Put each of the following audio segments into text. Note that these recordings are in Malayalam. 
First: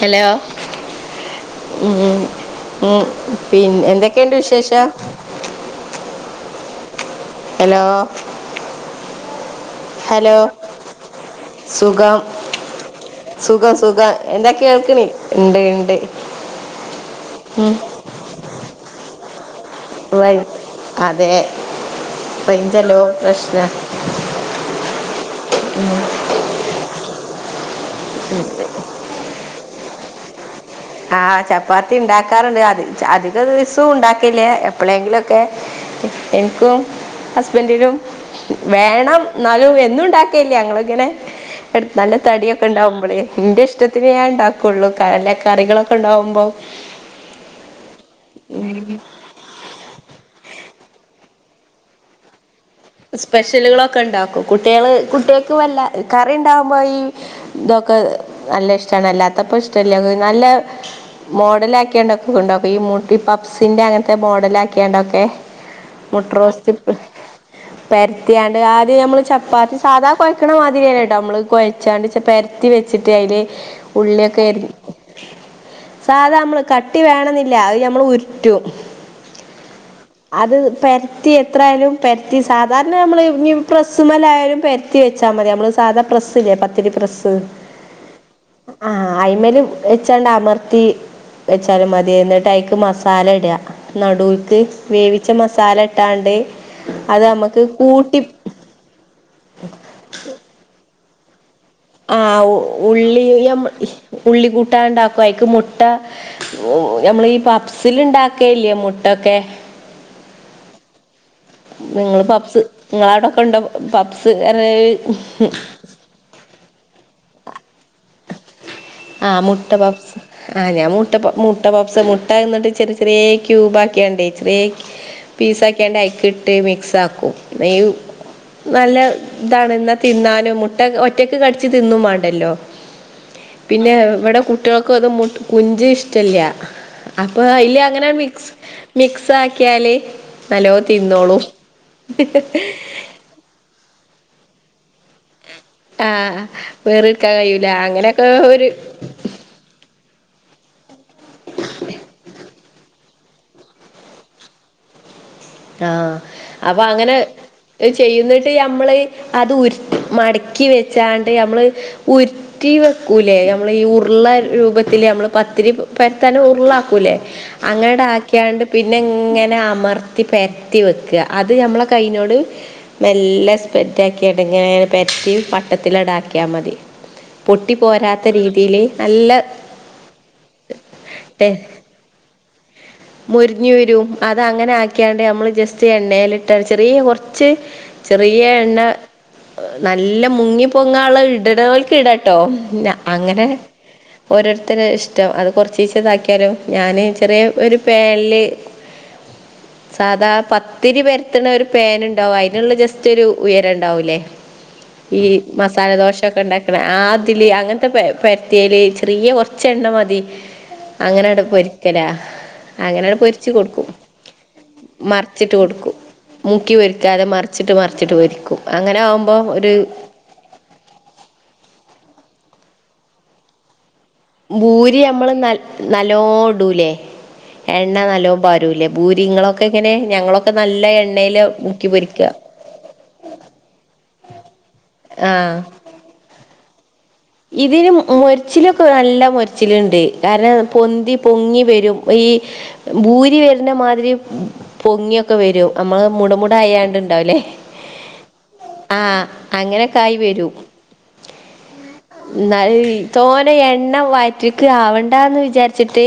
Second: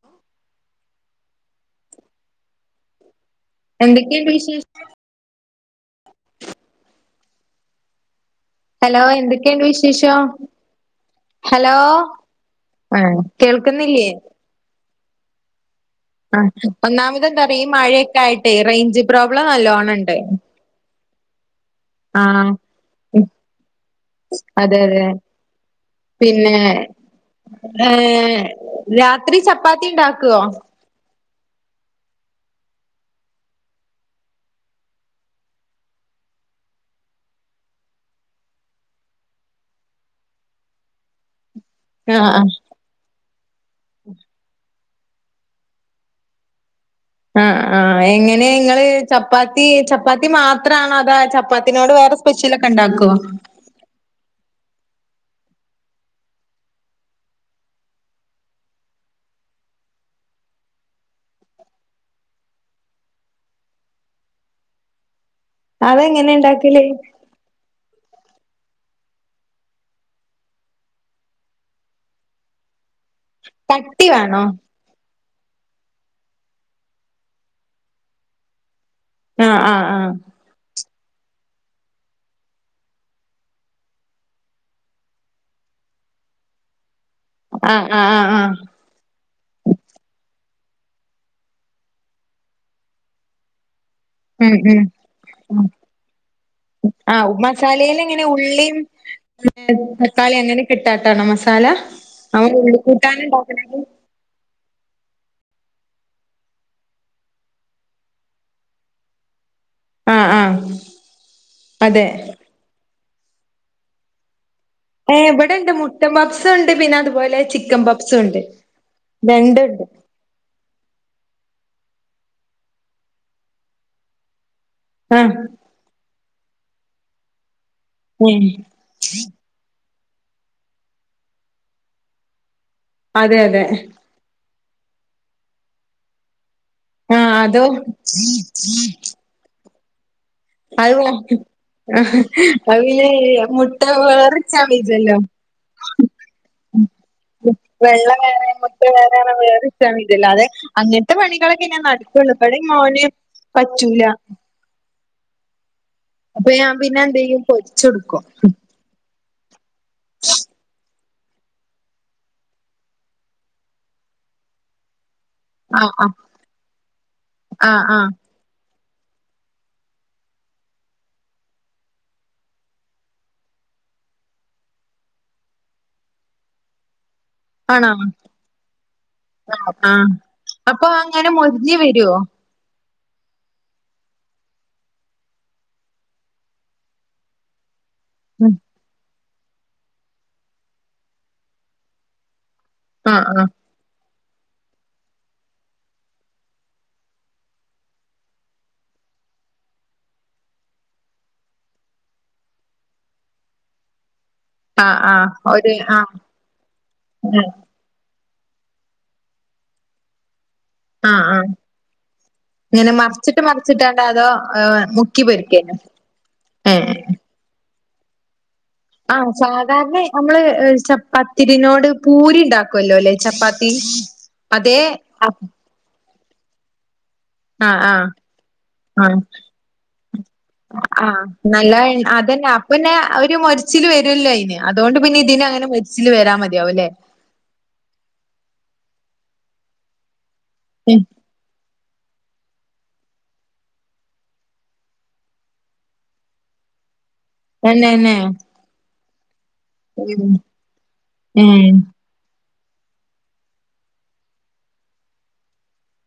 ഹലോ മ് മ് പി എന്തൊക്കെണ്ട് വിശേഷം? ഹലോ ഹലോ എന്തൊക്കെണ്ട് വിശേഷം? ഹലോ ഹലോ സുഖം ആ സുഖം കേൾക്കുന്നില്ലേ സുഖം എന്തൊക്കെ കേൾക്ക് ണ്ട് ണ്ട് ആ ഒന്നാമതന്താറി ഈ മഴയൊക്കെയിട്ടേ റേഞ്ച് പ്രോബ്ലം നല്ലോണംണ്ട്. അതെ. ആ റേഞ്ചല്ലോ ഉം, പ്രശ്നം അതെ അതെ പിന്നെ ഏ രാത്രി ചപ്പാത്തി ണ്ടാക്കൊ? ആ ചപ്പാത്തി ഉണ്ടാക്കാറുണ്ട് അ അധിക ദിവസവും ഉണ്ടാക്കലില്ല എപ്പോളെങ്കിലുംക്കെ എൻക്കും ഹസ്ബൻഡിനും വേണം എന്നാലും എന്നുണ്ടാക്കലില്ല ഞങ്ങൾ ഇങ്ങനെ നല്ല ആ തടിയൊക്കെ ഉണ്ടാവുമ്പോളേ ന്റെ ഇഷ്ടത്തിന് ഞാൻ ഉണ്ടാക്കുള്ളൂ കലൊ കറികളൊക്കെ ഉണ്ടാവുമ്പോ ആഹ് ആഹ് എങ്ങനെ ഇങ്ങള് ചപ്പാത്തി ചപ്പാത്തി മാത്രണോ അതോ ചപ്പാത്തിനോട് വേറെ സ്പെഷ്യലോക്കെണ്ടോ സ്പെഷ്യലുകളൊക്കെ ഉണ്ടാക്കും കുട്ടികള് കുട്ടികൾക്ക് വല്ല കറി ഇണ്ടാവുമ്പോ ഈ ഇതൊക്കെ നല്ല ഇഷ്ടണ് അല്ലാത്തപ്പ ഇഷ്ടല്ല നല്ല മോഡൽ ആക്കിയണ്ടൊക്കെ ഉണ്ടാക്കും ഈ പബ്സിന്റെ അങ്ങനത്തെ മോഡൽ ആക്കിയണ്ടൊക്കെ മുട്ട അതെങ്ങനെ റോസ്റ്റ് ഉണ്ടാക്കല് പരത്തിയാണ്ട് ആദ്യം നമ്മൾ ചപ്പാത്തി സാധാ കുഴയ്ക്കണ മാതിരി തന്നെ ട്ടോ നമ്മള് കുഴച്ചാണ്ട് പര ത്തി വെച്ചിട്ട് അതില് കട്ടി വേണോ ഉള്ളിയൊക്കെ അരി സാധാ നമ്മള് കട്ടി വേണെന്നില്ല അത് ഞമ്മൾ ഉരുട്ടും ആഹ് ആഹ് ആഹ് അത് പെരത്തി എത്രായാലും പെര ത്തി സാധാരണ നമ്മള് ഈ പ്രസ്സിമേലയാലും പെരത്തി വെച്ചാ മതി നമ്മള് സാധാ പ്രസ്സില്ലേ പത്തിരി പ്രസ്സ് ആഹ് ആഹ് ആഹ് ആഹ് ആഹ് അയിൻ മേൽ വെച്ചാണ്ട അമർത്തി വെച്ചാലും മതി എന്നിട്ട് അയിക്ക് മസാല ഇട ഉം നടുൾക്ക് ഉം വേവിച്ച മസാല ഇട്ടാണ്ട് അത് ആഹ് നമുക്ക് മസാലേൽ കൂട്ടി എങ്ങനെയ ഉള്ളീം തക്കാളി അങ്ങനെക്കെ ഇട്ടാട്ടാണോ മസാല ആഹ് നമ്മൾ ഉള്ളിക്കൂട്ടാൻ ഉള്ളീം ഉണ്ടാക്കുന്നത് ഉള്ളി കൂട്ടാൻ ഉണ്ടാക്കും അയിക്ക് മുട്ട നമ്മൾ ഈ പപ്സിൽ ഉണ്ടാക്കല്ലിയേ മുട്ടൊക്കെ ആഹ് ആഹ് നിങ്ങൾ പപ്സ് നിങ്ങള അവിടൊക്കെ ഉണ്ടോ പപ്സ് ഏഹ് ഏഹ് ഇവിടെ ഇണ്ട് മുട്ട പപ്സ് ഉണ്ട് പിന്നെ അതുപോലെ ചിക്കൻ പപ്സും ഉണ്ട് ആഹ് മുട്ട രണ്ടുണ്ട് പപ്സ് ആഹ് ഞാൻ മുട്ട മുട്ട പപ്സ് മുട്ടെന്നിട്ട് ചെറിയ ചെറിയ ക്യൂബ് ആക്കിയാണ്ടേ ചെറിയ ആ പീസക്കിണ്ട് അയിക്ക്‌ ഇട്ട് മിക്സ് ആക്കും ഉം നല്ല ഇതാണ് എന്നാ തിന്നാലും മുട്ട ഒറ്റക്ക് കടിച്ച് തിന്നും വേണ്ടല്ലോ അതെ അതെ പിന്നെ ഇവിടെ കുട്ടികൾക്കും അത് മുട്ട കുഞ്ച ഇഷ്ടല്ല ആ അപ്പൊ അതോ അയില് അങ്ങനെ മിക്സ് മിക്സ് ആക്കിയാല് നല്ലോ അത് തിന്നോളൂ വേ- [unintelligible] [unintelligible] [unintelligible] ആഹ് വേറെടുക്കാൻ കഴിയൂല വെള്ള അങ്ങനെയൊക്കെ വേറെ ഒരു മുട്ട വേറെണ വേറെ അല്ലാതെ അങ്ങനത്തെ പണികളൊക്കെ ഞാൻ നടക്കുള്ളു ഇവിടെ മോന് പറ്റൂല ആഹ് ഞാൻ അപ്പൊ പിന്നെ അങ്ങനെ എന്ത് ചെയ്യും പൊരിച്ചെടുക്കും ചെയ്യുന്നിട്ട് നമ്മൾ അത് ഉരു മടക്കി വെ ച്ചണ്ട് നമ്മള് ഉരുട്ടി വെക്കൂലേ നമ്മള് ഈ ഉരുള രൂപത്തില് നമ്മള് പ ത്തിരി ആ ആ പരത്താനും ഉരുളാക്കൂലേ ആ ആ അങ്ങനട് ആക്കിയാണ്ട് പിന്നെ ഇങ്ങനെ അമർ ത്തി പരത്തി വെക്കുക അത് നമ്മളെ കൈനോട് മെല്ല സ്പെറ്റ് ആക്കി എടുങ്ങനെ പരത്തി വട്ടത്തിലട് അക്കിയാൽ മതി പൊട്ടി ആണോ പോരാത്ത രീതിൽ നല്ല ആ [unintelligible] ക്യോ മൊരിഞ്ഞ് വരും അത് അങ്ങനെ ആക്കിയാണ്ട് നമ്മൾ ജസ്റ്റ് എണ്ണയിലിട്ട ചെറിയ കുറച്ച് ചെറിയ എണ്ണ നല്ല മുങ്ങി പൊങ്ങള്ള ഇടടൊർക്ക് ഇടാട്ടോ ന്ന ആ ആ അങ്ങനെ ഓരോരുത്തരെ ഇഷ്ടം അത് കൊറച്ചീച്ച ഇതാക്കിയാലും ഞാന് ചെറിയ ഒരു പാനില് സാധാ പത്തിരി പരത്തണ ഒരു പാൻ ഉണ്ടാവും അയിനുള്ള ജസ്റ്റ് ഒരു ഉയരം ഉണ്ടാവൂല്ലേ ആ ആ ഈ ഒരു മസാല ആ ദോശ ഒക്കെ ഉണ്ടാക്കണ ആ ആതില് അങ്ങനെ പരത്തിയല് ചെറിയ കൊറച്ച് എണ്ണ മതി ആ ആ. അങ്ങനങ്ങട്ട് പൊരിക്കലാ ഇങ്ങനെ അങ്ങനെ മറിച്ചിട്ട് പൊരിച്ച് കൊടുക്കും മറിച്ചിട്ടാണ്ട് അതോ ആ, മുക്കി മറിച്ചിട്ട് പൊരിക്കേനു കൊടുക്കും മുക്കി ഏ വേക്കാതെ മറിച്ച് വച്ചിട്ട് മറിച്ചിട്ട് പരിക്കും ആ അങ്ങനാവുമ്പോം ഒരു സാധാരണ നമ്മള് ചപ്പാത്തിരിനോട് പൂരി ഉണ്ടാക്കുവുല്ലോല്ലെ ചപ്പാത്തി അതേ ബൂരി ആ നമ്മള് നൽ നല്ലോണിടൂല്ലേ ആ ആ എണ്ണ നല്ലോം പരുല്ലേ ആ ബൂരിങ്ങളൊക്കെ ഇങ്ങനെ ഞങ്ങളൊക്കെ നല്ല എണ്ണൽ മുക്കി പൊരിക്ക പിന്നെ അവര് മൊരിച്ചില് വരുല്ലോന് അതുകൊണ്ട് പിന്നെ ആ ഇതിന് അങ്ങനെ മരിച്ചില് വരാ മതിയാവുല്ലേ ഇതിന് മൊരച്ചിലൊക്കെ നല്ല മൊരച്ചിലുണ്ടെ കാരണം പൊന്തി പൊങ്ങി വരും ഈ ബൂരി വരുന്ന മാതിരി പൊങ്ങിയൊക്കെ വരും നമ്മള് മുടമുടയാണ്ട്ണ്ടാവില്ലേ തന്നെന്നായോ ആഹ് അങ്ങനൊക്ക ആയി വരും ഉം എന്നല് തോന്ന എണ്ണ വാറ്റക്ക് ആവണ്ടന്ന് വിചാരിച്ചിട്ട്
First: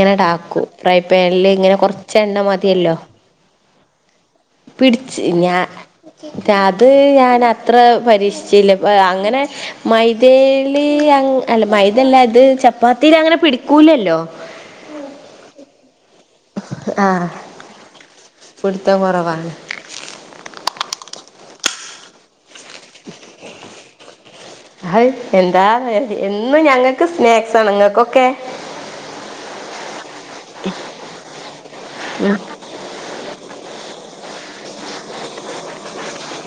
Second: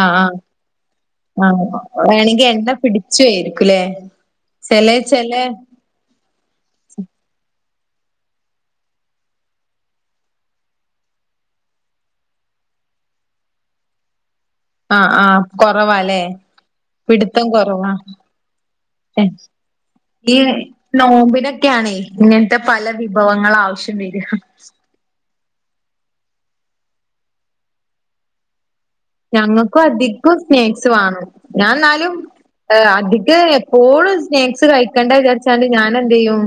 ആഹ് ആഹ് ഫ്രയ് പാനിൽ ഇങ്ങനെ കൊറച്ചെണ്ണ എണ്ണ മതിയല്ലോ ചോയിരിക്കൂല്ലേ പിടിച്ച് ഞാ അത് ഞാൻ അത്ര പരീക്ഷിച്ചില്ലപ്പ അങ്ങനെ മൈദേയില് അല്ല മൈദല്ല ഇത് ചപ്പാത്തിൽ അങ്ങനെ പിടിക്കൂലല്ലോ ആഹ് ആഹ് കൊറവാല്ലേ ആഹ് പിടുത്തം കുറവാ പിടുത്തം [unintelligible] കുറവാണ് ഈ നോമ്പിനൊക്കെയാണേ ഇങ്ങനത്തെ പല വിഭവങ്ങൾ ആവശ്യം വരിക ആഹ് എന്താ എന്നും ഞങ്ങൾക്ക് സ്നാക്സണ് നിങ്ങൾക്കൊക്കെ ഞങ്ങക്കും അധികം സ്നേക്സ് വേണം ഞാൻ എന്നാലും ഉം അധിക്ക എപ്പോഴും സ്നാക്സ് കഴിക്കേണ്ട വിചാരിച്ചാണ്ട് ഞാൻ എന്ത്യ്യും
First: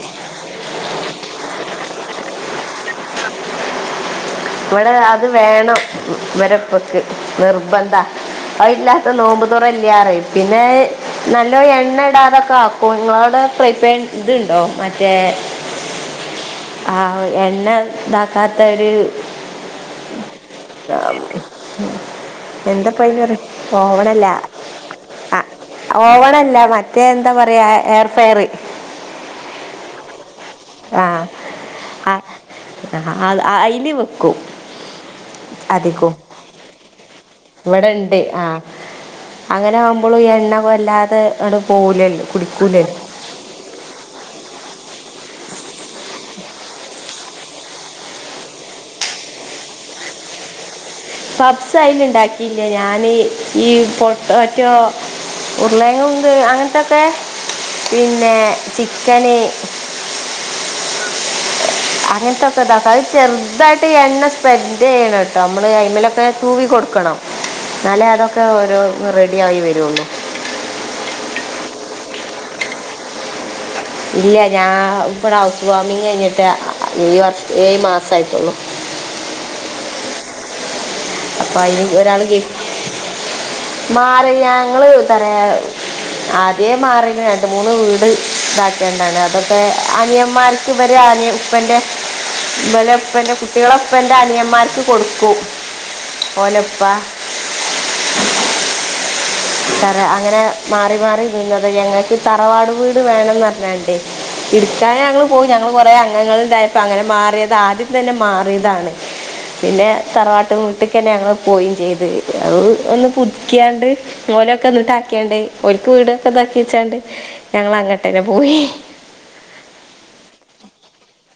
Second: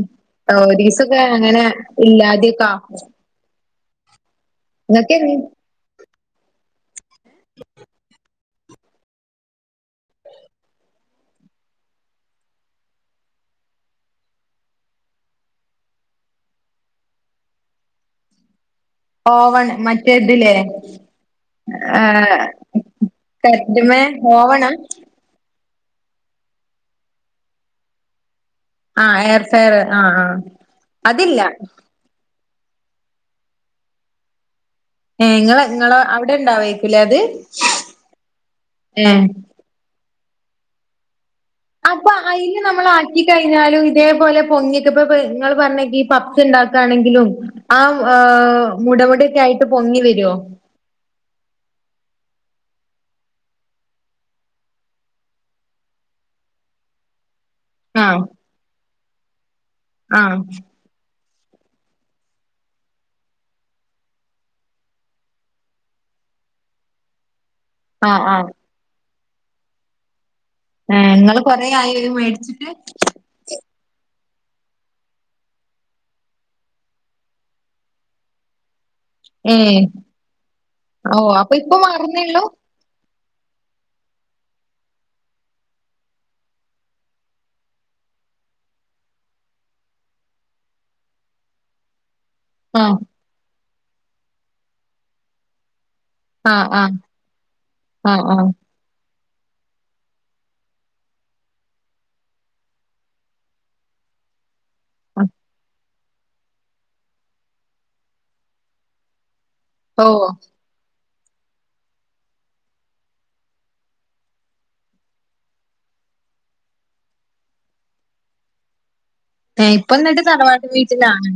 ആ ഓരിസൊക്കെ അങ്ങനെ ഇല്ലാതെ കാക്കും. ഇവിടെ അത് വേണം, ഇവരിപ്പക്ക് നിർബന്ധ. അതില്ല നോമ്പ്തുറല്ലാറയും. പിന്നെ നല്ല എണ്ണ ഇടാതൊക്കെ ആക്കും. നിങ്ങളോട ഫ്രീ പൈൻ ഇതുണ്ടോ? മറ്റേ, ആഹ് എണ്ണ ഇതാക്കാതോര് ഓവൺ മറ്റേ തിലേ. ആഹ് [unintelligible] ഓവണല്ല. ആഹ് ഓവണല്ല. മറ്റേ എന്താ പറയാ ഏർ ഫെയറ്. ആഹ് ഏർ ഫെയറ്ആഹ് ആഹ്. ആഹ് അതില്ല ആഹ് അഹ അയില് വെക്കും. ഏഹ് ഇങ്ങളെ ഇങ്ങളെ അതീക്കും. അവിടെ ഇണ്ടാവേക്കുലേ അത് ഇവിടെണ്ട് ആഹ് ഏഹ് അങ്ങനാവു മ്പോള് ഈ എണ്ണ വല്ലാതെ ആങ്ങട് പോവുല്ലോ കുടിക്കൂലല്ലോ. ത്തി കഴിഞ്ഞാലും ഇതേപോലെ പൊങ്ങിക്ക്. ഇപ്പ് നിങ്ങൾ പറഞ്ഞെങ്ക ഈ പപ്പ്സ് ഉണ്ടാകണെങ്കിലും ആഹ് മുടമുടക്കെ ആയിട്ട് പൊങ്ങി വരുവോ. പപ്പ്സ് അയില് ഇണ്ടാക്കിയില്ല. ഞാന് ഈ പൊട്ടറ്റോ ഉരുളേങ്ങ ഉണ്ട് അങ്ങനത്തൊക്കെ ആഹ് പിന്നെ ചിക്കന്, ആഹ് അങ്ങനത്തൊക്കെ ഇതാക്കും. അത് ചെറുതായിട്ട് എണ്ണ സ്പ്രെഡ്യ്യണം കേട്ടോ. നമ്മള് അയ്‌മലൊക്കെ തുവി കൊടുക്കണം. എന്നാല്ലേ ആഹ് അതൊക്കെ ആഹ് ഓരോ റെഡി ആയി വരോള്ളു. ഏ ഇങ്ങള് കൊറെ ആയി ഇത് മേടിച്ചിട്ട്? ഇല്ല ഞാ ഇവിടെ ഹൗസ് വാർമിങ് കഴിഞ്ഞിട്ട് ഈ വർഷം ഈ മാസം ആയിട്ടോള്ളു. ഏ ഓ അപ്പൊ അപ്പോൾ ഇപ്പൊ അതിന് ഒരാൾ മാറന്നേള്ളൂ. ഗിഫ്റ്റ് മാറി ഞങ്ങള് പറയാ, ആദ്യേ മാറി. രണ്ട് മൂന്ന് വീട് ഇതാക്കേണ്ടെണ്. അതൊക്കെ അനിയന്മാർ ക്ക് ഇവരെ ആണ് ഉപ്പന്റെ ഇലെ ആഹ് ഉപ്പന്റെ കുട്ടികള ഉപ്പന്റെ അനിയമാർക്ക് കൊടുക്കും. ആഹ് ആ. ഓലപ്പ ആഹ് ആ. അങ്ങനെ മാറി മാറി നിന്നത്. ഞങ്ങൾക്ക് തറവാട് വീട് വേണംന്ന് പറഞ്ഞണ്ടേ. ഇടുക്കാതെ ഞങ്ങള് ആഹ് പോയി. ഞങ്ങള് കൊറെേ അംഗങ്ങള ഉണ്ടായിരുന്ന. അങ്ങനെ മാറിയത്. ആദ്യം തന്നെ മാറിയതാണ്. പിന്നെ ഓഹ് തറവാട്ട് വി ട്ടക്കന്നെ ഞങ്ങ പോയും ചെയ്ത്. അത് ഒന്ന് പുതിക്കാണ്ട്. ഓലക്ക എന്ന് ആയ്ക്കേണ്ട്. ഇവര്ക് വീട് [unintelligible] ഞങ്ങൾ അങ്ങട്ട് തന്നെ പോയി. ഏ ഇപ്പ എന്നിട്ട് തറവാട്ട് വീട്ടിലാണ്.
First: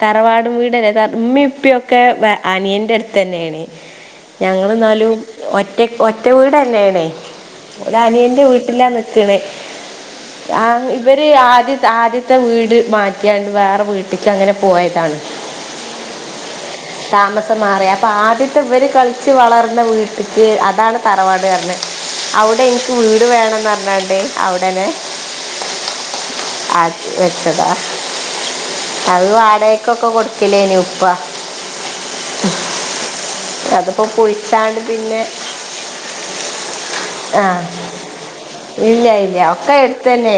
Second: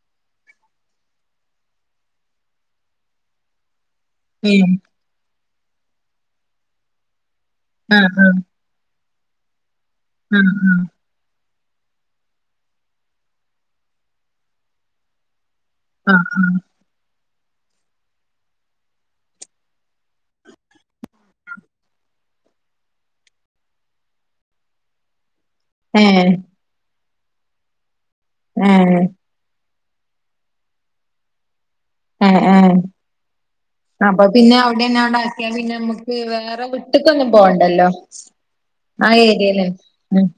തറവാടും വീടല്ലെ. ഉമ്മി ഉപ്പിയ ഒക്കെ വ അനിയന്റെ അടുത്ത തന്നെണ്. ഏ ഞങ്ങള എന്നാലും ഒറ്റക്ക് ഒറ്റ വീടന്നണേ. ഒരു ആഹ് അനിയൻ്റെ വീട്ട ലാണ് നിക്കണ്. ആഹ് ആ വി ഇവര് ആദ്യ ആദ്യത്തെ വീട് മാറ്റിയണ്ട്, വേറെ വീട്ടേക്ക് അങ്ങനെ പോയതാണ്. ആഹ ആഹ. താമസം മാറിയ. അപ്പൊ ആദ്യത്തെ ഇവര് കളിച്ചു വളർന്ന വീട്ടക്ക് അതാണ് തറവാട് [unintelligible] അവിടെ എനിക്ക് വീട് വേണംന്ന് പറഞ്ഞണ്ടേ അവിടന്നെ. ഏ [unintelligible] വെച്ചതാ. ഏഹ്. അത് വാടകക്കൊക്കെ കൊടുക്കണെണ് ഉപ്പ. ഏ ഏ. അതിപ്പോ ആ അപ്പൊ പിന്നെ പൊളിച്ചാണ്ട് അവിടെന്നാട് ആക്കിയാ പിന്നെ നമ്മുക്ക് വേറെ വിട്ട്ക്കൊന്നും ആഹ. പോവണ്ടല്ലോ ഇല്ല ആ ഇല്ല ഏരിയയില് ഒക്കെ എടുത്ത് ഉം തന്നെ.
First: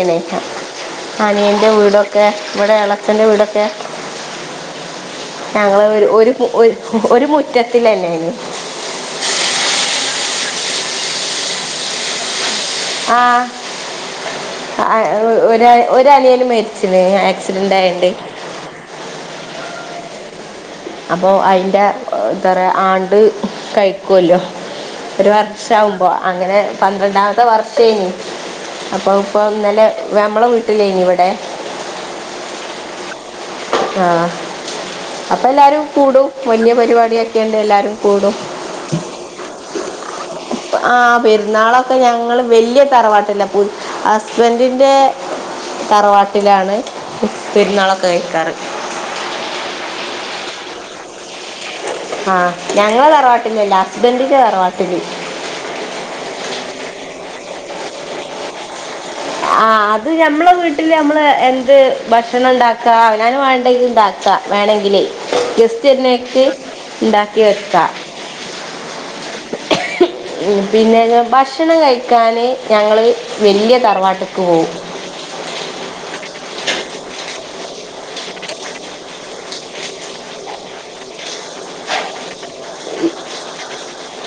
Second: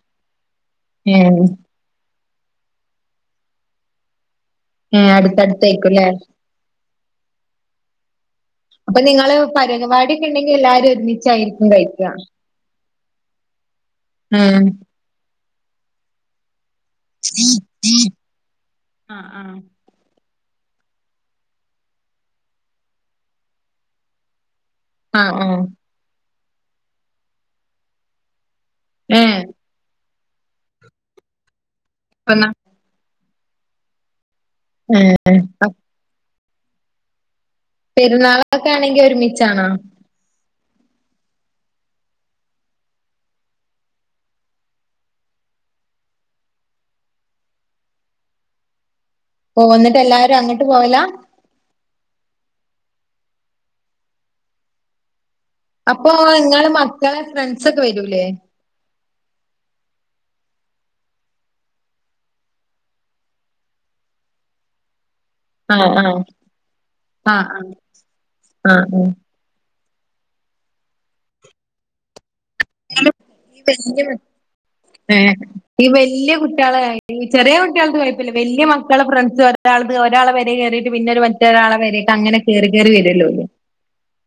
ഏ [unintelligible] അനിയന്റെ വീടൊക്കെ, ഇവിടെ എളച്ചന്റെ വീടൊക്കെ, ഏ ഞങ്ങള് ഒരു അടുത്തടുത്തായിരിക്കുംല്ലേ ഒരു ഒരു മുറ്റത്തിലല്ലേല്. അപ്പൊ നിങ്ങള് പരവാടൊക്കെ ഉണ്ടെങ്കിൽ എല്ലാരും ഒരുമിച്ചായിരിക്കും കഴിക്കാ. ആഹ്. ഉം ഏഹ് ഹ് ഒര് ഒരു അനിയന് മരി ച്ചിന് ആക്സിഡന്റ് ആയട്ട്. ആഹ് ആഹ് അപ്പോൾ അയിന്റെ എന്താ പറയ ആണ്ട് കഴിക്കൊല്ലോ ഒരു ആഹ് ആഹ് വർഷാമ്പോ അപ്പോ അങ്ങനെ പന്ത്രണ്ടാമത്തെ വർഷേനി അപ്പൊ അത്‌ ഏ ഇപ്പൊ ഇന്നലെ നമ്മളെ വീട്ടിലേനി ഇവിടെ [unintelligible] ആഹ ഏ അപ്പൊ എല്ലാരും കൂടും വല്ല്യ പരിപാടി ആക്കിയാണ്ട് എല്ലാരും കൂടും പെരുന്നാളൊക്കെ ആണെങ്കിൽ ഒരുമിച്ചാണാ ആഹ പെരുന്നാളൊക്കെ ഞങ്ങള് വലിയ തറവാട്ടില്ല ഹസ്ബന്റിന്റെ തറവാട്ടിലാണ് പെരുന്നാളൊക്കെ കഴിക്കാറ് ഓഹ് ഇന്നിട്ട് എല്ലാരും അങ്ങട്ട് പോവലാ ആഹ് ഞങ്ങളെ തറവാട്ടില്ലല്ല ഹസ്ബന്റിന്റെ തറവാട്ടില് അപ്പൊ ഇങ്ങളെ മക്കളെ ഫ്രണ്ട്സ് ഒക്കെ വരൂലേ ആഹ് അത് ഞമ്മള വീട്ടില് നമ്മള് എന്ത് ഭക്ഷണം ഉണ്ടാക്ക അവനാൻ വേണ്ടെത് ഉണ്ടാക്ക വേണെങ്കിൽ ഗസ്റ്റ് ആഹ് ആഹ് വര്ന്നേരത്ത് ഇണ്ടാക്കി ആഹ് വെക്ക ആഹ് ആഹ് ആഹ് പിന്നെ ഭക്ഷണം കഴിക്കാൻ ഞങ്ങൾ ഈ വല്ല്യ വല്യ തറവാട്ട് [unintelligible] ഏഹ് ഈ വല്ല്യ കുട്ട്യാളെ ചെറിയ കുട്ട്യാൾത് കുഴപ്പില്ല വല്യ മക്കള് ഫ്രണ്ട്സ്ന്ന് ഒരാൾത് ഒരാളെ പെരീ കേറീട്ട് പിന്നെ ഒര് മറ്റൊരാളെ പെരീക്ക് അങ്ങനെ കേറി കേറി വരുല്ലോ ഓല്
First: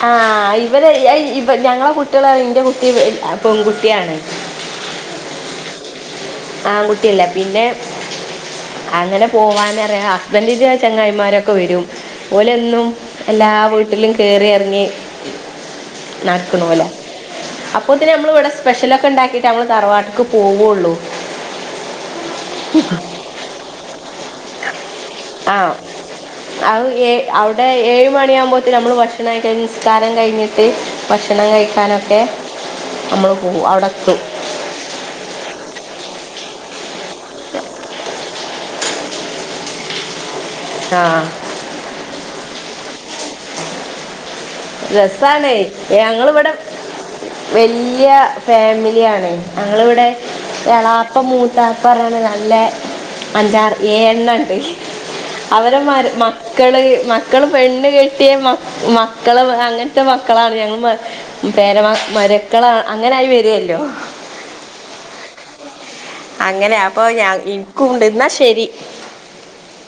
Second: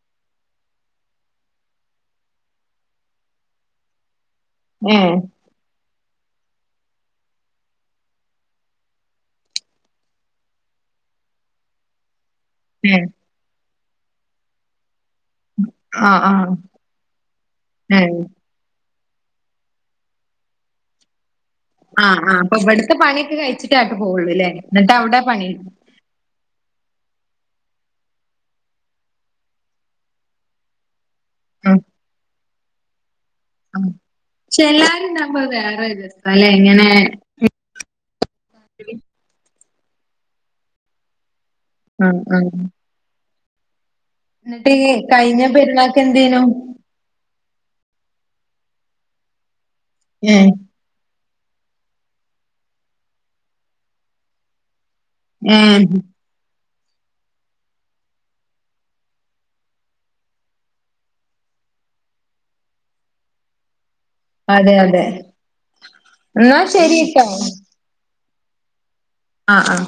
ആ ഇവര് ഇ ഞങ്ങളെ കുട്ടികൾ ഇന്റെ കുട്ടി പെൺകുട്ടിയാണ് ഏഹ് ആൺകുട്ടിയല്ല പിന്നെ അങ്ങനെ പോവാനറിയ ഹസ്ബൻന്റിന്റെ ചെങ്ങായിമാരൊക്കെ വരും ഓലെന്നും ഏഹ് എല്ലാ വീട്ടിലും കേറി എറങ്ങി ആഹ് ആഹ് നട്ക്ക്ണോലാ അപ്പൊത്തിന് ഏഹ് നമ്മൾ ഇവിടെ സ്പെഷ്യലൊക്കെ ഉണ്ടാക്കിട്ടെ ഞാങ്ങള് തറവാട്ടിക്ക് പോവൊള്ളൂ ആഹ ആഹ് അപ്പൊ ഇവിടുത്തെ പണിയൊക്കെ കഴിച്ചിട്ടേ അട്ട് പോവൊള്ളൂ ലെ എന്നിട്ട് അവിടെ പണി ആ അത് ഏ അവിടെ ഏഴ് മണിയാകുമ്പോത്തേനും നമ്മള് ഭക്ഷണംക്കെ കഴിഞ്ഞ് നിസ്കാരം കഴിഞ്ഞ് ത്തി ഭക്ഷണം കഴിക്കാനൊക്കെ നമ്മൾ പോവും അവിടെത്തും പക്ഷെ എല്ലാരും ഇണ്ടാവുമ്പൊ അത്‌ വേറെ ഒരു രസാലെ ഇങ്ങനെ [inaudible] ആഹ് ആഹ് ആഹ് എന്നിട്ട് ഈ കഴിഞ്ഞ രസാണ് പെരുന്നാക്ക് എന്തേനു ഞങ്ങളിവിടെ വല്യ ഫാമിലിയാണ് ഞങ്ങളിവിടെ ഉം എളാപ്പ മൂത്താപ്പ പറഞ്ഞാണ്ട് നല്ല അഞ്ചാറ് എഴ് എണ്ണം ഇണ്ട് അവരെ ഏഹ് മരു മക്കള് മക്കള് പെണ്ണ് കെട്ടിയ മക്ക മക്കള് അങ്ങനത്തെ മക്കളാറിയും പേര മരുക്കള അങ്ങനെ ആയി വരുവല്ലോ അതെ അതെ എന്നാ ശരിട്ടോ ക്കും ണ്ട് എന്നാ ശരി ആഹ് ആഹ്